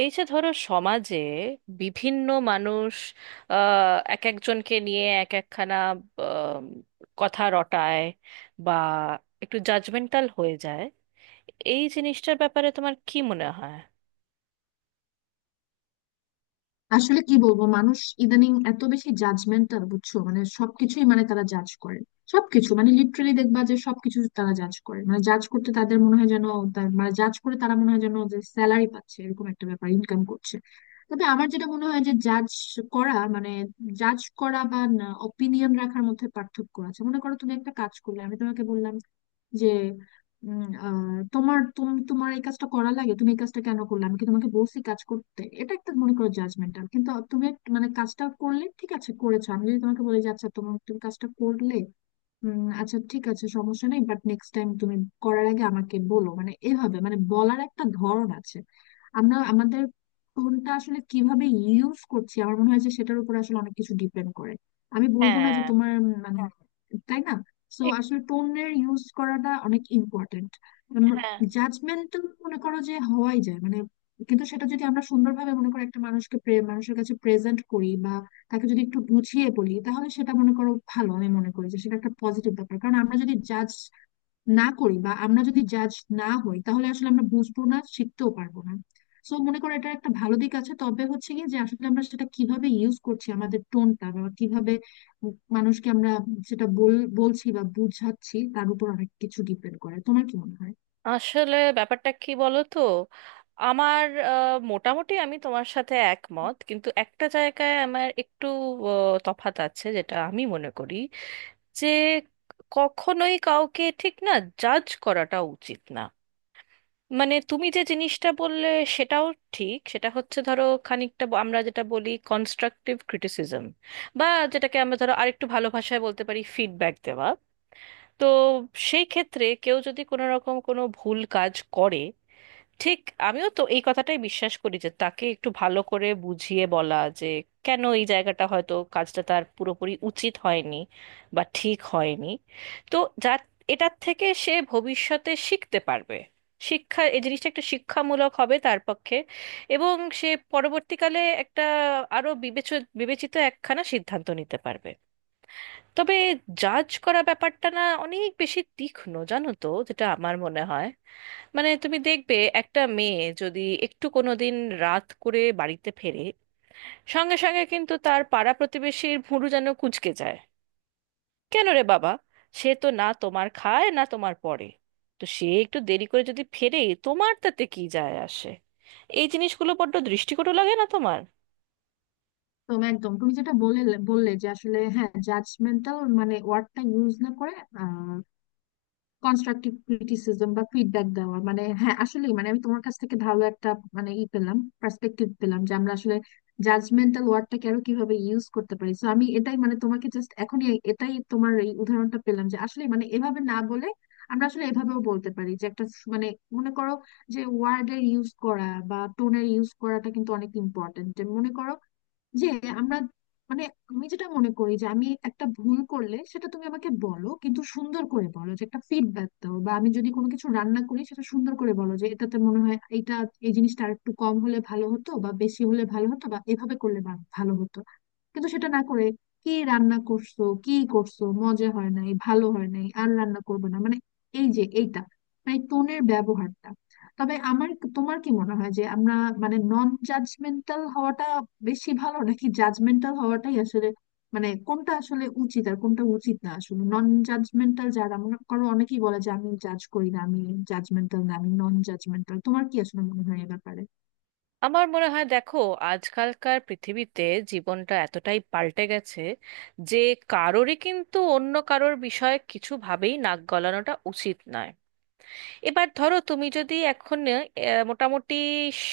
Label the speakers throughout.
Speaker 1: এই যে ধরো সমাজে বিভিন্ন মানুষ এক একজনকে নিয়ে এক একখানা আম, কথা রটায় বা একটু জাজমেন্টাল হয়ে যায়। এই জিনিসটার ব্যাপারে তোমার কি মনে হয়?
Speaker 2: আসলে কি বলবো, মানুষ ইদানিং এত বেশি জাজমেন্টাল, বুঝছো? মানে সবকিছুই, মানে তারা জাজ করে সবকিছু। মানে লিটারালি দেখবা যে সবকিছু তারা জাজ করে। মানে জাজ করতে তাদের মনে হয় যেন মানে জাজ করে তারা, মনে হয় যেন যে স্যালারি পাচ্ছে, এরকম একটা ব্যাপার, ইনকাম করছে। তবে আমার যেটা মনে হয় যে জাজ করা মানে, জাজ করা বা অপিনিয়ন রাখার মধ্যে পার্থক্য আছে। মনে করো তুমি একটা কাজ করলে, আমি তোমাকে বললাম যে উম, আহ, তোমার এই কাজটা করা লাগে? তুমি এই কাজটা কেন করলে? আমি কি তোমাকে বলছি কাজ করতে? এটা একটা, মনে করো, জাজমেন্টাল। কিন্তু তুমি মানে কাজটা করলে ঠিক আছে, করেছো। আমি যদি তোমাকে বলি যে আচ্ছা, তুমি কাজটা করলে, আচ্ছা ঠিক আছে, সমস্যা নেই, বাট নেক্সট টাইম তুমি করার আগে আমাকে বলো। মানে এভাবে, মানে বলার একটা ধরন আছে। আমরা আমাদের টোনটা আসলে কিভাবে ইউজ করছি, আমার মনে হয় যে সেটার উপর আসলে অনেক কিছু ডিপেন্ড করে। আমি বলবো না যে
Speaker 1: হ্যাঁ।
Speaker 2: তোমার মানে, তাই না? সো
Speaker 1: এক-
Speaker 2: আসলে টোনের ইউজ করাটা অনেক ইম্পর্টেন্ট।
Speaker 1: হ্যাঁ।
Speaker 2: জাজমেন্টাল মনে করো যে হওয়াই যায়, মানে। কিন্তু সেটা যদি আমরা সুন্দরভাবে, মনে করো, একটা মানুষকে মানুষের কাছে প্রেজেন্ট করি, বা তাকে যদি একটু গুছিয়ে বলি, তাহলে সেটা, মনে করো, ভালো। আমি মনে করি যে সেটা একটা পজিটিভ ব্যাপার। কারণ আমরা যদি জাজ না করি, বা আমরা যদি জাজ না হই, তাহলে আসলে আমরা বুঝবো না, শিখতেও পারবো না। সো মনে করো, এটা একটা ভালো দিক আছে। তবে হচ্ছে কি, যে আসলে আমরা সেটা কিভাবে ইউজ করছি, আমাদের টোনটা, বা কিভাবে মানুষকে আমরা সেটা বলছি বা বুঝাচ্ছি, তার উপর অনেক কিছু ডিপেন্ড করে। তোমার কি মনে হয়?
Speaker 1: আসলে ব্যাপারটা কি বলো তো? আমার মোটামুটি আমি তোমার সাথে একমত, কিন্তু একটা জায়গায় আমার একটু তফাৎ আছে। যেটা আমি মনে করি যে কখনোই কাউকে ঠিক না, জাজ করাটা উচিত না। মানে তুমি যে জিনিসটা বললে সেটাও ঠিক। সেটা হচ্ছে ধরো খানিকটা আমরা যেটা বলি কনস্ট্রাকটিভ ক্রিটিসিজম, বা যেটাকে আমরা ধরো আরেকটু ভালো ভাষায় বলতে পারি ফিডব্যাক দেওয়া। তো সেই ক্ষেত্রে কেউ যদি কোনো রকম কোনো ভুল কাজ করে, ঠিক, আমিও তো এই কথাটাই বিশ্বাস করি যে তাকে একটু ভালো করে বুঝিয়ে বলা, যে কেন এই জায়গাটা হয়তো কাজটা তার পুরোপুরি উচিত হয়নি বা ঠিক হয়নি। তো যা, এটার থেকে সে ভবিষ্যতে শিখতে পারবে। শিক্ষা, এই জিনিসটা একটা শিক্ষামূলক হবে তার পক্ষে। এবং সে পরবর্তীকালে একটা আরো বিবেচিত একখানা সিদ্ধান্ত নিতে পারবে। তবে জাজ করা ব্যাপারটা না অনেক বেশি তীক্ষ্ণ, জানো তো, যেটা আমার মনে হয়। মানে তুমি দেখবে, একটা মেয়ে যদি একটু কোনোদিন রাত করে বাড়িতে ফেরে, সঙ্গে সঙ্গে কিন্তু তার পাড়া প্রতিবেশীর ভুরু যেন কুঁচকে যায়। কেন রে বাবা, সে তো না তোমার খায় না তোমার পরে। তো সে একটু দেরি করে যদি ফেরে, তোমার তাতে কি যায় আসে? এই জিনিসগুলো বড্ড দৃষ্টিকটু লাগে না তোমার?
Speaker 2: তো একদম, তুমি যেটা বললে যে আসলে হ্যাঁ, জাজমেন্টাল মানে ওয়ার্ডটা ইউজ না করে কনস্ট্রাকটিভ ক্রিটিসিজম বা ফিডব্যাক দেওয়া, মানে হ্যাঁ আসলে, মানে আমি তোমার কাছ থেকে ভালো একটা, মানে ই পেলাম, পার্সপেক্টিভ পেলাম, যে আমরা আসলে জাজমেন্টাল ওয়ার্ডটাকে আরো কিভাবে ইউজ করতে পারি। তো আমি এটাই, মানে তোমাকে জাস্ট এখনই এটাই, তোমার এই উদাহরণটা পেলাম, যে আসলে মানে এভাবে না বলে আমরা আসলে এভাবেও বলতে পারি, যে একটা মানে, মনে করো যে ওয়ার্ডের ইউজ করা বা টোনের ইউজ করাটা কিন্তু অনেক ইম্পর্টেন্ট। মনে করো যে আমরা, মানে আমি যেটা মনে করি যে আমি একটা ভুল করলে সেটা তুমি আমাকে বলো, কিন্তু সুন্দর করে বলো, যে একটা ফিডব্যাক দাও, বা আমি যদি কোনো কিছু রান্না করি, সেটা সুন্দর করে বলো যে এটাতে মনে হয় এটা, এই জিনিসটা আর একটু কম হলে ভালো হতো, বা বেশি হলে ভালো হতো, বা এভাবে করলে ভালো হতো। কিন্তু সেটা না করে, কি রান্না করছো, কি করছো, মজা হয় নাই, ভালো হয় নাই, আর রান্না করবে না, মানে এই যে এইটা, মানে টোনের ব্যবহারটা। তবে আমার, তোমার কি মনে হয় যে আমরা, মানে নন জাজমেন্টাল হওয়াটা বেশি ভালো, নাকি জাজমেন্টাল হওয়াটাই আসলে, মানে কোনটা আসলে উচিত আর কোনটা উচিত না? আসলে নন জাজমেন্টাল যারা, মনে করো অনেকেই বলে যে আমি জাজ করি না, আমি জাজমেন্টাল না, আমি নন জাজমেন্টাল। তোমার কি আসলে মনে হয় এ ব্যাপারে?
Speaker 1: আমার মনে হয়, দেখো, আজকালকার পৃথিবীতে জীবনটা এতটাই পাল্টে গেছে যে কারোরই কিন্তু অন্য কারোর বিষয়ে কিছু ভাবেই নাক গলানোটা উচিত নয়। এবার ধরো তুমি যদি এখন মোটামুটি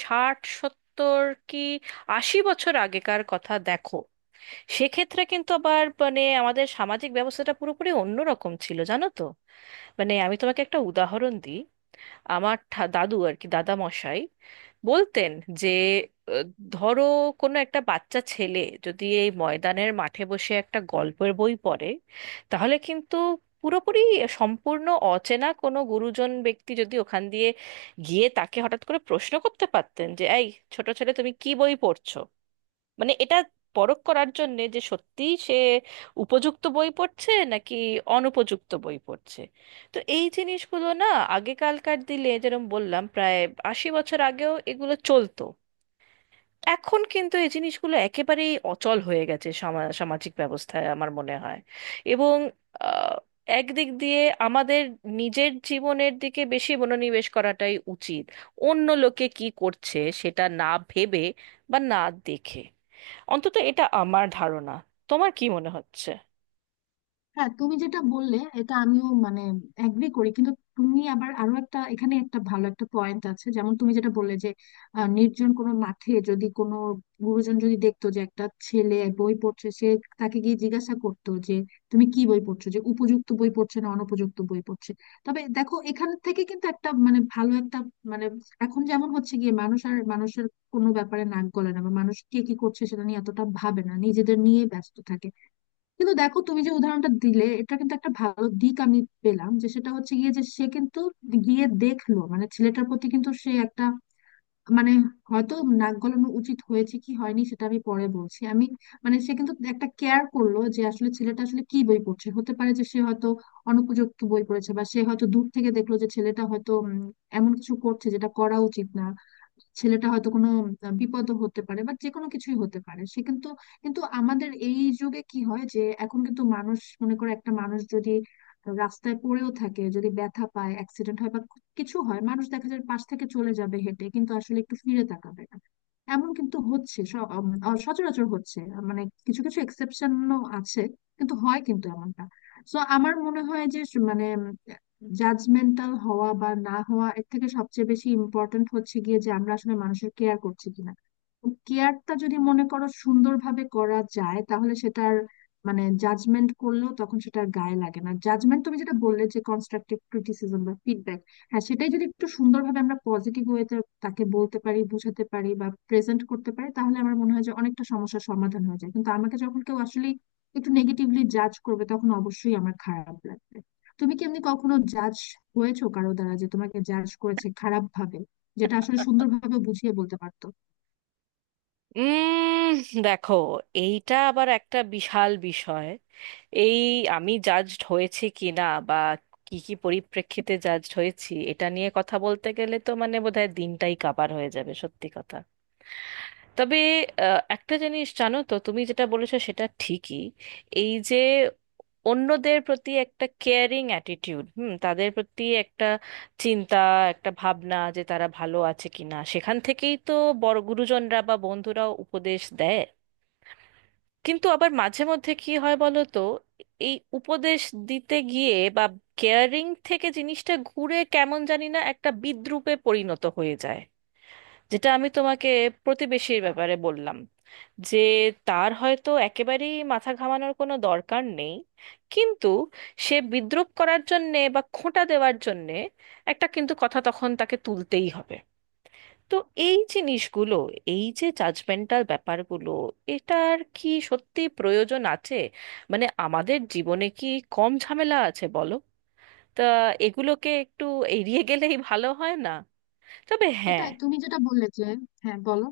Speaker 1: 60 70 কি 80 বছর আগেকার কথা দেখো, সেক্ষেত্রে কিন্তু আবার মানে আমাদের সামাজিক ব্যবস্থাটা পুরোপুরি অন্যরকম ছিল, জানো তো। মানে আমি তোমাকে একটা উদাহরণ দিই। আমার দাদু আর কি, দাদা মশাই বলতেন যে আহ, ধরো কোনো একটা বাচ্চা ছেলে যদি এই ময়দানের মাঠে বসে একটা গল্পের বই পড়ে, তাহলে কিন্তু পুরোপুরি, সম্পূর্ণ অচেনা কোনো গুরুজন ব্যক্তি যদি ওখান দিয়ে গিয়ে তাকে হঠাৎ করে প্রশ্ন করতে পারতেন যে, এই ছোট ছেলে তুমি কি বই পড়ছো? মানে এটা পরখ করার জন্যে যে সত্যি সে উপযুক্ত বই পড়ছে নাকি অনুপযুক্ত বই পড়ছে। তো এই জিনিসগুলো না, আগেকালকার দিলে, যেরকম বললাম, প্রায় 80 বছর আগেও এগুলো চলতো। এখন কিন্তু এই জিনিসগুলো একেবারেই অচল হয়ে গেছে সামাজিক ব্যবস্থায়, আমার মনে হয়। এবং আহ, একদিক দিয়ে আমাদের নিজের জীবনের দিকে বেশি মনোনিবেশ করাটাই উচিত, অন্য লোকে কি করছে সেটা না ভেবে বা না দেখে। অন্তত এটা আমার ধারণা। তোমার কি মনে হচ্ছে?
Speaker 2: হ্যাঁ, তুমি যেটা বললে এটা আমিও মানে এগ্রি করি। কিন্তু তুমি আবার আরো একটা, এখানে একটা ভালো একটা পয়েন্ট আছে। যেমন তুমি যেটা বললে যে নির্জন কোনো মাঠে যদি কোনো গুরুজন যদি দেখতো যে একটা ছেলে বই পড়ছে, সে তাকে গিয়ে জিজ্ঞাসা করতো যে তুমি কি বই পড়ছো, যে উপযুক্ত বই পড়ছে না অনুপযুক্ত বই পড়ছে। তবে দেখো, এখান থেকে কিন্তু একটা, মানে ভালো একটা, মানে এখন যেমন হচ্ছে গিয়ে, মানুষ আর মানুষের কোনো ব্যাপারে নাক গলে না, বা মানুষ কে কি করছে সেটা নিয়ে এতটা ভাবে না, নিজেদের নিয়ে ব্যস্ত থাকে। কিন্তু দেখো, তুমি যে উদাহরণটা দিলে, এটা কিন্তু একটা ভালো দিক আমি পেলাম, যে সেটা হচ্ছে গিয়ে যে সে কিন্তু গিয়ে দেখলো, মানে ছেলেটার প্রতি কিন্তু সে একটা, মানে হয়তো নাক গলানো উচিত হয়েছে কি হয়নি সেটা আমি পরে বলছি। আমি মানে সে কিন্তু একটা কেয়ার করলো যে আসলে ছেলেটা আসলে কি বই পড়ছে। হতে পারে যে সে হয়তো অনুপযুক্ত বই পড়েছে, বা সে হয়তো দূর থেকে দেখলো যে ছেলেটা হয়তো এমন কিছু করছে যেটা করা উচিত না। ছেলেটা হয়তো কোনো বিপদ হতে পারে, বা যে কোনো কিছুই হতে পারে, সে কিন্তু। কিন্তু আমাদের এই যুগে কি হয়, যে এখন কিন্তু মানুষ, মনে করো একটা মানুষ যদি রাস্তায় পড়েও থাকে, যদি ব্যথা পায়, অ্যাক্সিডেন্ট হয় বা কিছু হয়, মানুষ দেখা যায় পাশ থেকে চলে যাবে হেঁটে, কিন্তু আসলে একটু ফিরে তাকাবে না। এমন কিন্তু হচ্ছে, সচরাচর হচ্ছে। মানে কিছু কিছু এক্সেপশনও আছে, কিন্তু হয় কিন্তু এমনটা। সো আমার মনে হয় যে মানে, জাজমেন্টাল হওয়া বা না হওয়া এর থেকে সবচেয়ে বেশি ইম্পর্ট্যান্ট হচ্ছে গিয়ে যে আমরা আসলে মানুষের কেয়ার করছি কিনা। কেয়ারটা যদি, মনে করো, সুন্দরভাবে করা যায়, তাহলে সেটার, মানে জাজমেন্ট করলেও তখন সেটা আর গায়ে লাগে না। জাজমেন্ট, তুমি যেটা বললে যে কনস্ট্রাকটিভ ক্রিটিসিজম বা ফিডব্যাক, হ্যাঁ সেটাই যদি একটু সুন্দরভাবে আমরা পজিটিভ ওয়েতে তাকে বলতে পারি, বোঝাতে পারি বা প্রেজেন্ট করতে পারি, তাহলে আমার মনে হয় যে অনেকটা সমস্যার সমাধান হয়ে যায়। কিন্তু আমাকে যখন কেউ আসলে একটু নেগেটিভলি জাজ করবে, তখন অবশ্যই আমার খারাপ লাগবে। তুমি কি এমনি কখনো জাজ হয়েছো কারো দ্বারা, যে তোমাকে জাজ করেছে খারাপ ভাবে, যেটা আসলে সুন্দরভাবে বুঝিয়ে বলতে পারতো?
Speaker 1: উম দেখো, এইটা আবার একটা বিশাল বিষয়। এই আমি জাজড হয়েছি কি না, বা কি কি পরিপ্রেক্ষিতে জাজড হয়েছি, এটা নিয়ে কথা বলতে গেলে তো মানে বোধহয় দিনটাই কাবার হয়ে যাবে, সত্যি কথা। তবে একটা জিনিস, জানো তো, তুমি যেটা বলেছো সেটা ঠিকই। এই যে অন্যদের প্রতি একটা কেয়ারিং অ্যাটিটিউড, হুম, তাদের প্রতি একটা চিন্তা, একটা ভাবনা যে তারা ভালো আছে কিনা, সেখান থেকেই তো বড় গুরুজনরা বা বন্ধুরাও উপদেশ দেয়। কিন্তু আবার মাঝে মধ্যে কি হয় বলো তো, এই উপদেশ দিতে গিয়ে বা কেয়ারিং থেকে জিনিসটা ঘুরে কেমন জানি না একটা বিদ্রূপে পরিণত হয়ে যায়। যেটা আমি তোমাকে প্রতিবেশীর ব্যাপারে বললাম, যে তার হয়তো একেবারেই মাথা ঘামানোর কোনো দরকার নেই, কিন্তু সে বিদ্রূপ করার জন্যে বা খোঁটা দেওয়ার জন্যে একটা কিন্তু কথা তখন তাকে তুলতেই হবে। তো এই জিনিসগুলো, এই যে জাজমেন্টাল ব্যাপারগুলো, এটার কি সত্যি প্রয়োজন আছে? মানে আমাদের জীবনে কি কম ঝামেলা আছে বলো? তা এগুলোকে একটু এড়িয়ে গেলেই ভালো হয় না? তবে হ্যাঁ,
Speaker 2: সেটাই তুমি যেটা বললে যে, হ্যাঁ বলো।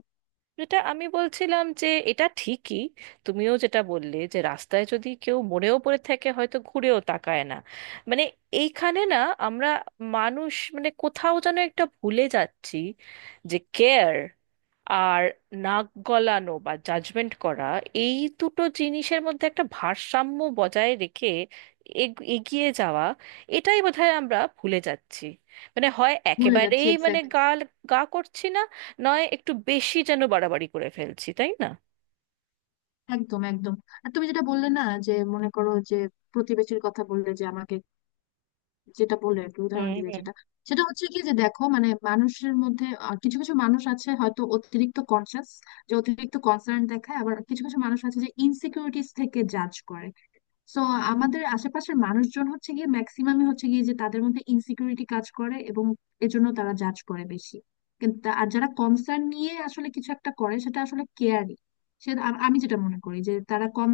Speaker 1: যেটা আমি বলছিলাম যে এটা ঠিকই, তুমিও যেটা বললে যে রাস্তায় যদি কেউ মরেও পড়ে থাকে হয়তো ঘুরেও তাকায় না। মানে এইখানে না আমরা মানুষ মানে কোথাও যেন একটা ভুলে যাচ্ছি, যে কেয়ার আর নাক গলানো বা জাজমেন্ট করা, এই দুটো জিনিসের মধ্যে একটা ভারসাম্য বজায় রেখে এগিয়ে যাওয়া, এটাই বোধহয় আমরা ভুলে যাচ্ছি। মানে হয়
Speaker 2: ভুলে যাচ্ছি,
Speaker 1: একেবারেই মানে
Speaker 2: এক্স্যাক্টলি।
Speaker 1: গাল গা করছি না, নয় একটু বেশি যেন বাড়াবাড়ি করে ফেলছি, তাই না?
Speaker 2: একদম, একদম। আর তুমি যেটা বললে না, যে মনে করো যে প্রতিবেশীর কথা বললে, যে আমাকে যেটা বললে আর কি,
Speaker 1: হুম
Speaker 2: উদাহরণ দিলে,
Speaker 1: হুম।
Speaker 2: যেটা সেটা হচ্ছে কি, যে দেখো মানে মানুষের মধ্যে কিছু কিছু মানুষ আছে হয়তো অতিরিক্ত কনসিয়াস, যে অতিরিক্ত কনসার্ন দেখায়। আবার কিছু কিছু মানুষ আছে যে ইনসিকিউরিটিস থেকে জাজ করে। সো আমাদের আশেপাশের মানুষজন হচ্ছে গিয়ে, ম্যাক্সিমামই হচ্ছে গিয়ে যে তাদের মধ্যে ইনসিকিউরিটি কাজ করে, এবং এজন্য তারা জাজ করে বেশি। কিন্তু আর যারা কনসার্ন নিয়ে আসলে কিছু একটা করে, সেটা আসলে কেয়ারই। আমি যেটা মনে করি যে তারা কম,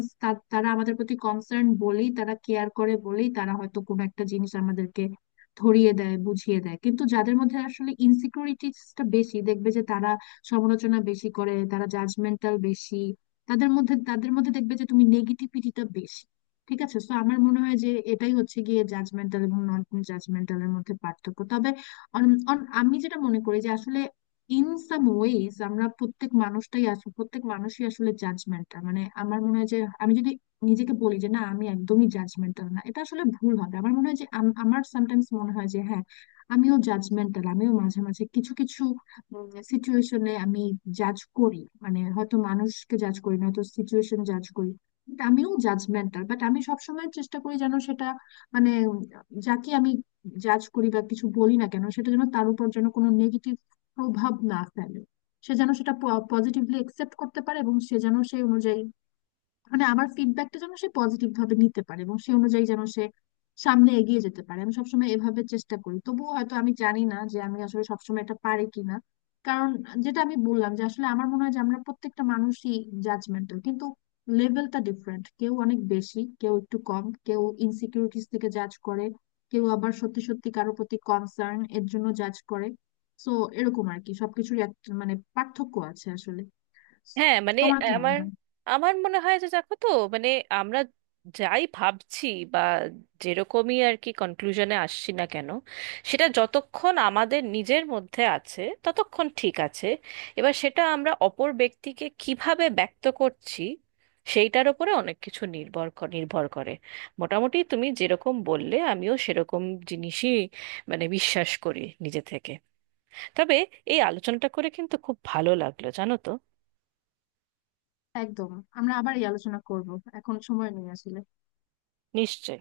Speaker 2: তারা আমাদের প্রতি কনসার্ন বলেই, তারা কেয়ার করে বলেই, তারা হয়তো কোনো একটা জিনিস আমাদেরকে ধরিয়ে দেয়, বুঝিয়ে দেয়। কিন্তু যাদের মধ্যে আসলে ইনসিকিউরিটিসটা বেশি, দেখবে যে তারা সমালোচনা বেশি করে, তারা জাজমেন্টাল বেশি। তাদের মধ্যে দেখবে যে তুমি নেগেটিভিটিটা বেশি। ঠিক আছে। তো আমার মনে হয় যে এটাই হচ্ছে গিয়ে জাজমেন্টাল এবং নন জাজমেন্টালের মধ্যে পার্থক্য। তবে আমি যেটা মনে করি যে আসলে ইন সাম ওয়েজ আমরা প্রত্যেক মানুষটাই আসলে, প্রত্যেক মানুষই আসলে জাজমেন্টাল। মানে আমার মনে হয় যে আমি যদি নিজেকে বলি যে না, আমি একদমই জাজমেন্টাল না, এটা আসলে ভুল হবে। আমার মনে হয় যে আমার সামটাইমস মনে হয় যে হ্যাঁ, আমিও জাজমেন্টাল। আমিও মাঝে মাঝে কিছু কিছু সিচুয়েশনে আমি জাজ করি, মানে হয়তো মানুষকে জাজ করি না, হয়তো সিচুয়েশন জাজ করি। But আমিও জাজমেন্টাল, বাট আমি সবসময় চেষ্টা করি যেন সেটা, মানে যাকে আমি জাজ করি বা কিছু বলি না কেন, সেটা যেন তার উপর যেন কোনো নেগেটিভ প্রভাব না ফেলে। সে যেন সেটা পজিটিভলি একসেপ্ট করতে পারে, এবং সে যেন সেই অনুযায়ী, মানে আমার ফিডব্যাকটা যেন সে পজিটিভ ভাবে নিতে পারে, এবং সে অনুযায়ী যেন সে সামনে এগিয়ে যেতে পারে। আমি সবসময় এভাবে চেষ্টা করি, তবুও হয়তো আমি জানি না যে আমি আসলে সবসময় এটা পারি কিনা। কারণ যেটা আমি বললাম যে আসলে আমার মনে হয় যে আমরা প্রত্যেকটা মানুষই জাজমেন্টাল, কিন্তু লেভেলটা ডিফারেন্ট। কেউ অনেক বেশি, কেউ একটু কম, কেউ ইনসিকিউরিটিস থেকে জাজ করে, কেউ আবার সত্যি সত্যি কারোর প্রতি কনসার্ন এর জন্য জাজ করে। সো এরকম আর কি, সবকিছুরই একটা, মানে পার্থক্য আছে আসলে।
Speaker 1: হ্যাঁ, মানে
Speaker 2: তোমার কি মনে
Speaker 1: আমার
Speaker 2: হয়?
Speaker 1: আমার মনে হয় যে, দেখো তো, মানে আমরা যাই ভাবছি বা যেরকমই আর কি কনক্লুশনে আসছি না কেন, সেটা যতক্ষণ আমাদের নিজের মধ্যে আছে ততক্ষণ ঠিক আছে। এবার সেটা আমরা অপর ব্যক্তিকে কিভাবে ব্যক্ত করছি, সেইটার উপরে অনেক কিছু নির্ভর নির্ভর করে। মোটামুটি তুমি যেরকম বললে আমিও সেরকম জিনিসই মানে বিশ্বাস করি নিজে থেকে। তবে এই আলোচনাটা করে কিন্তু খুব ভালো লাগলো, জানো তো।
Speaker 2: একদম। আমরা আবার এই আলোচনা করব, এখন সময় নেই আসলে।
Speaker 1: নিশ্চয়ই।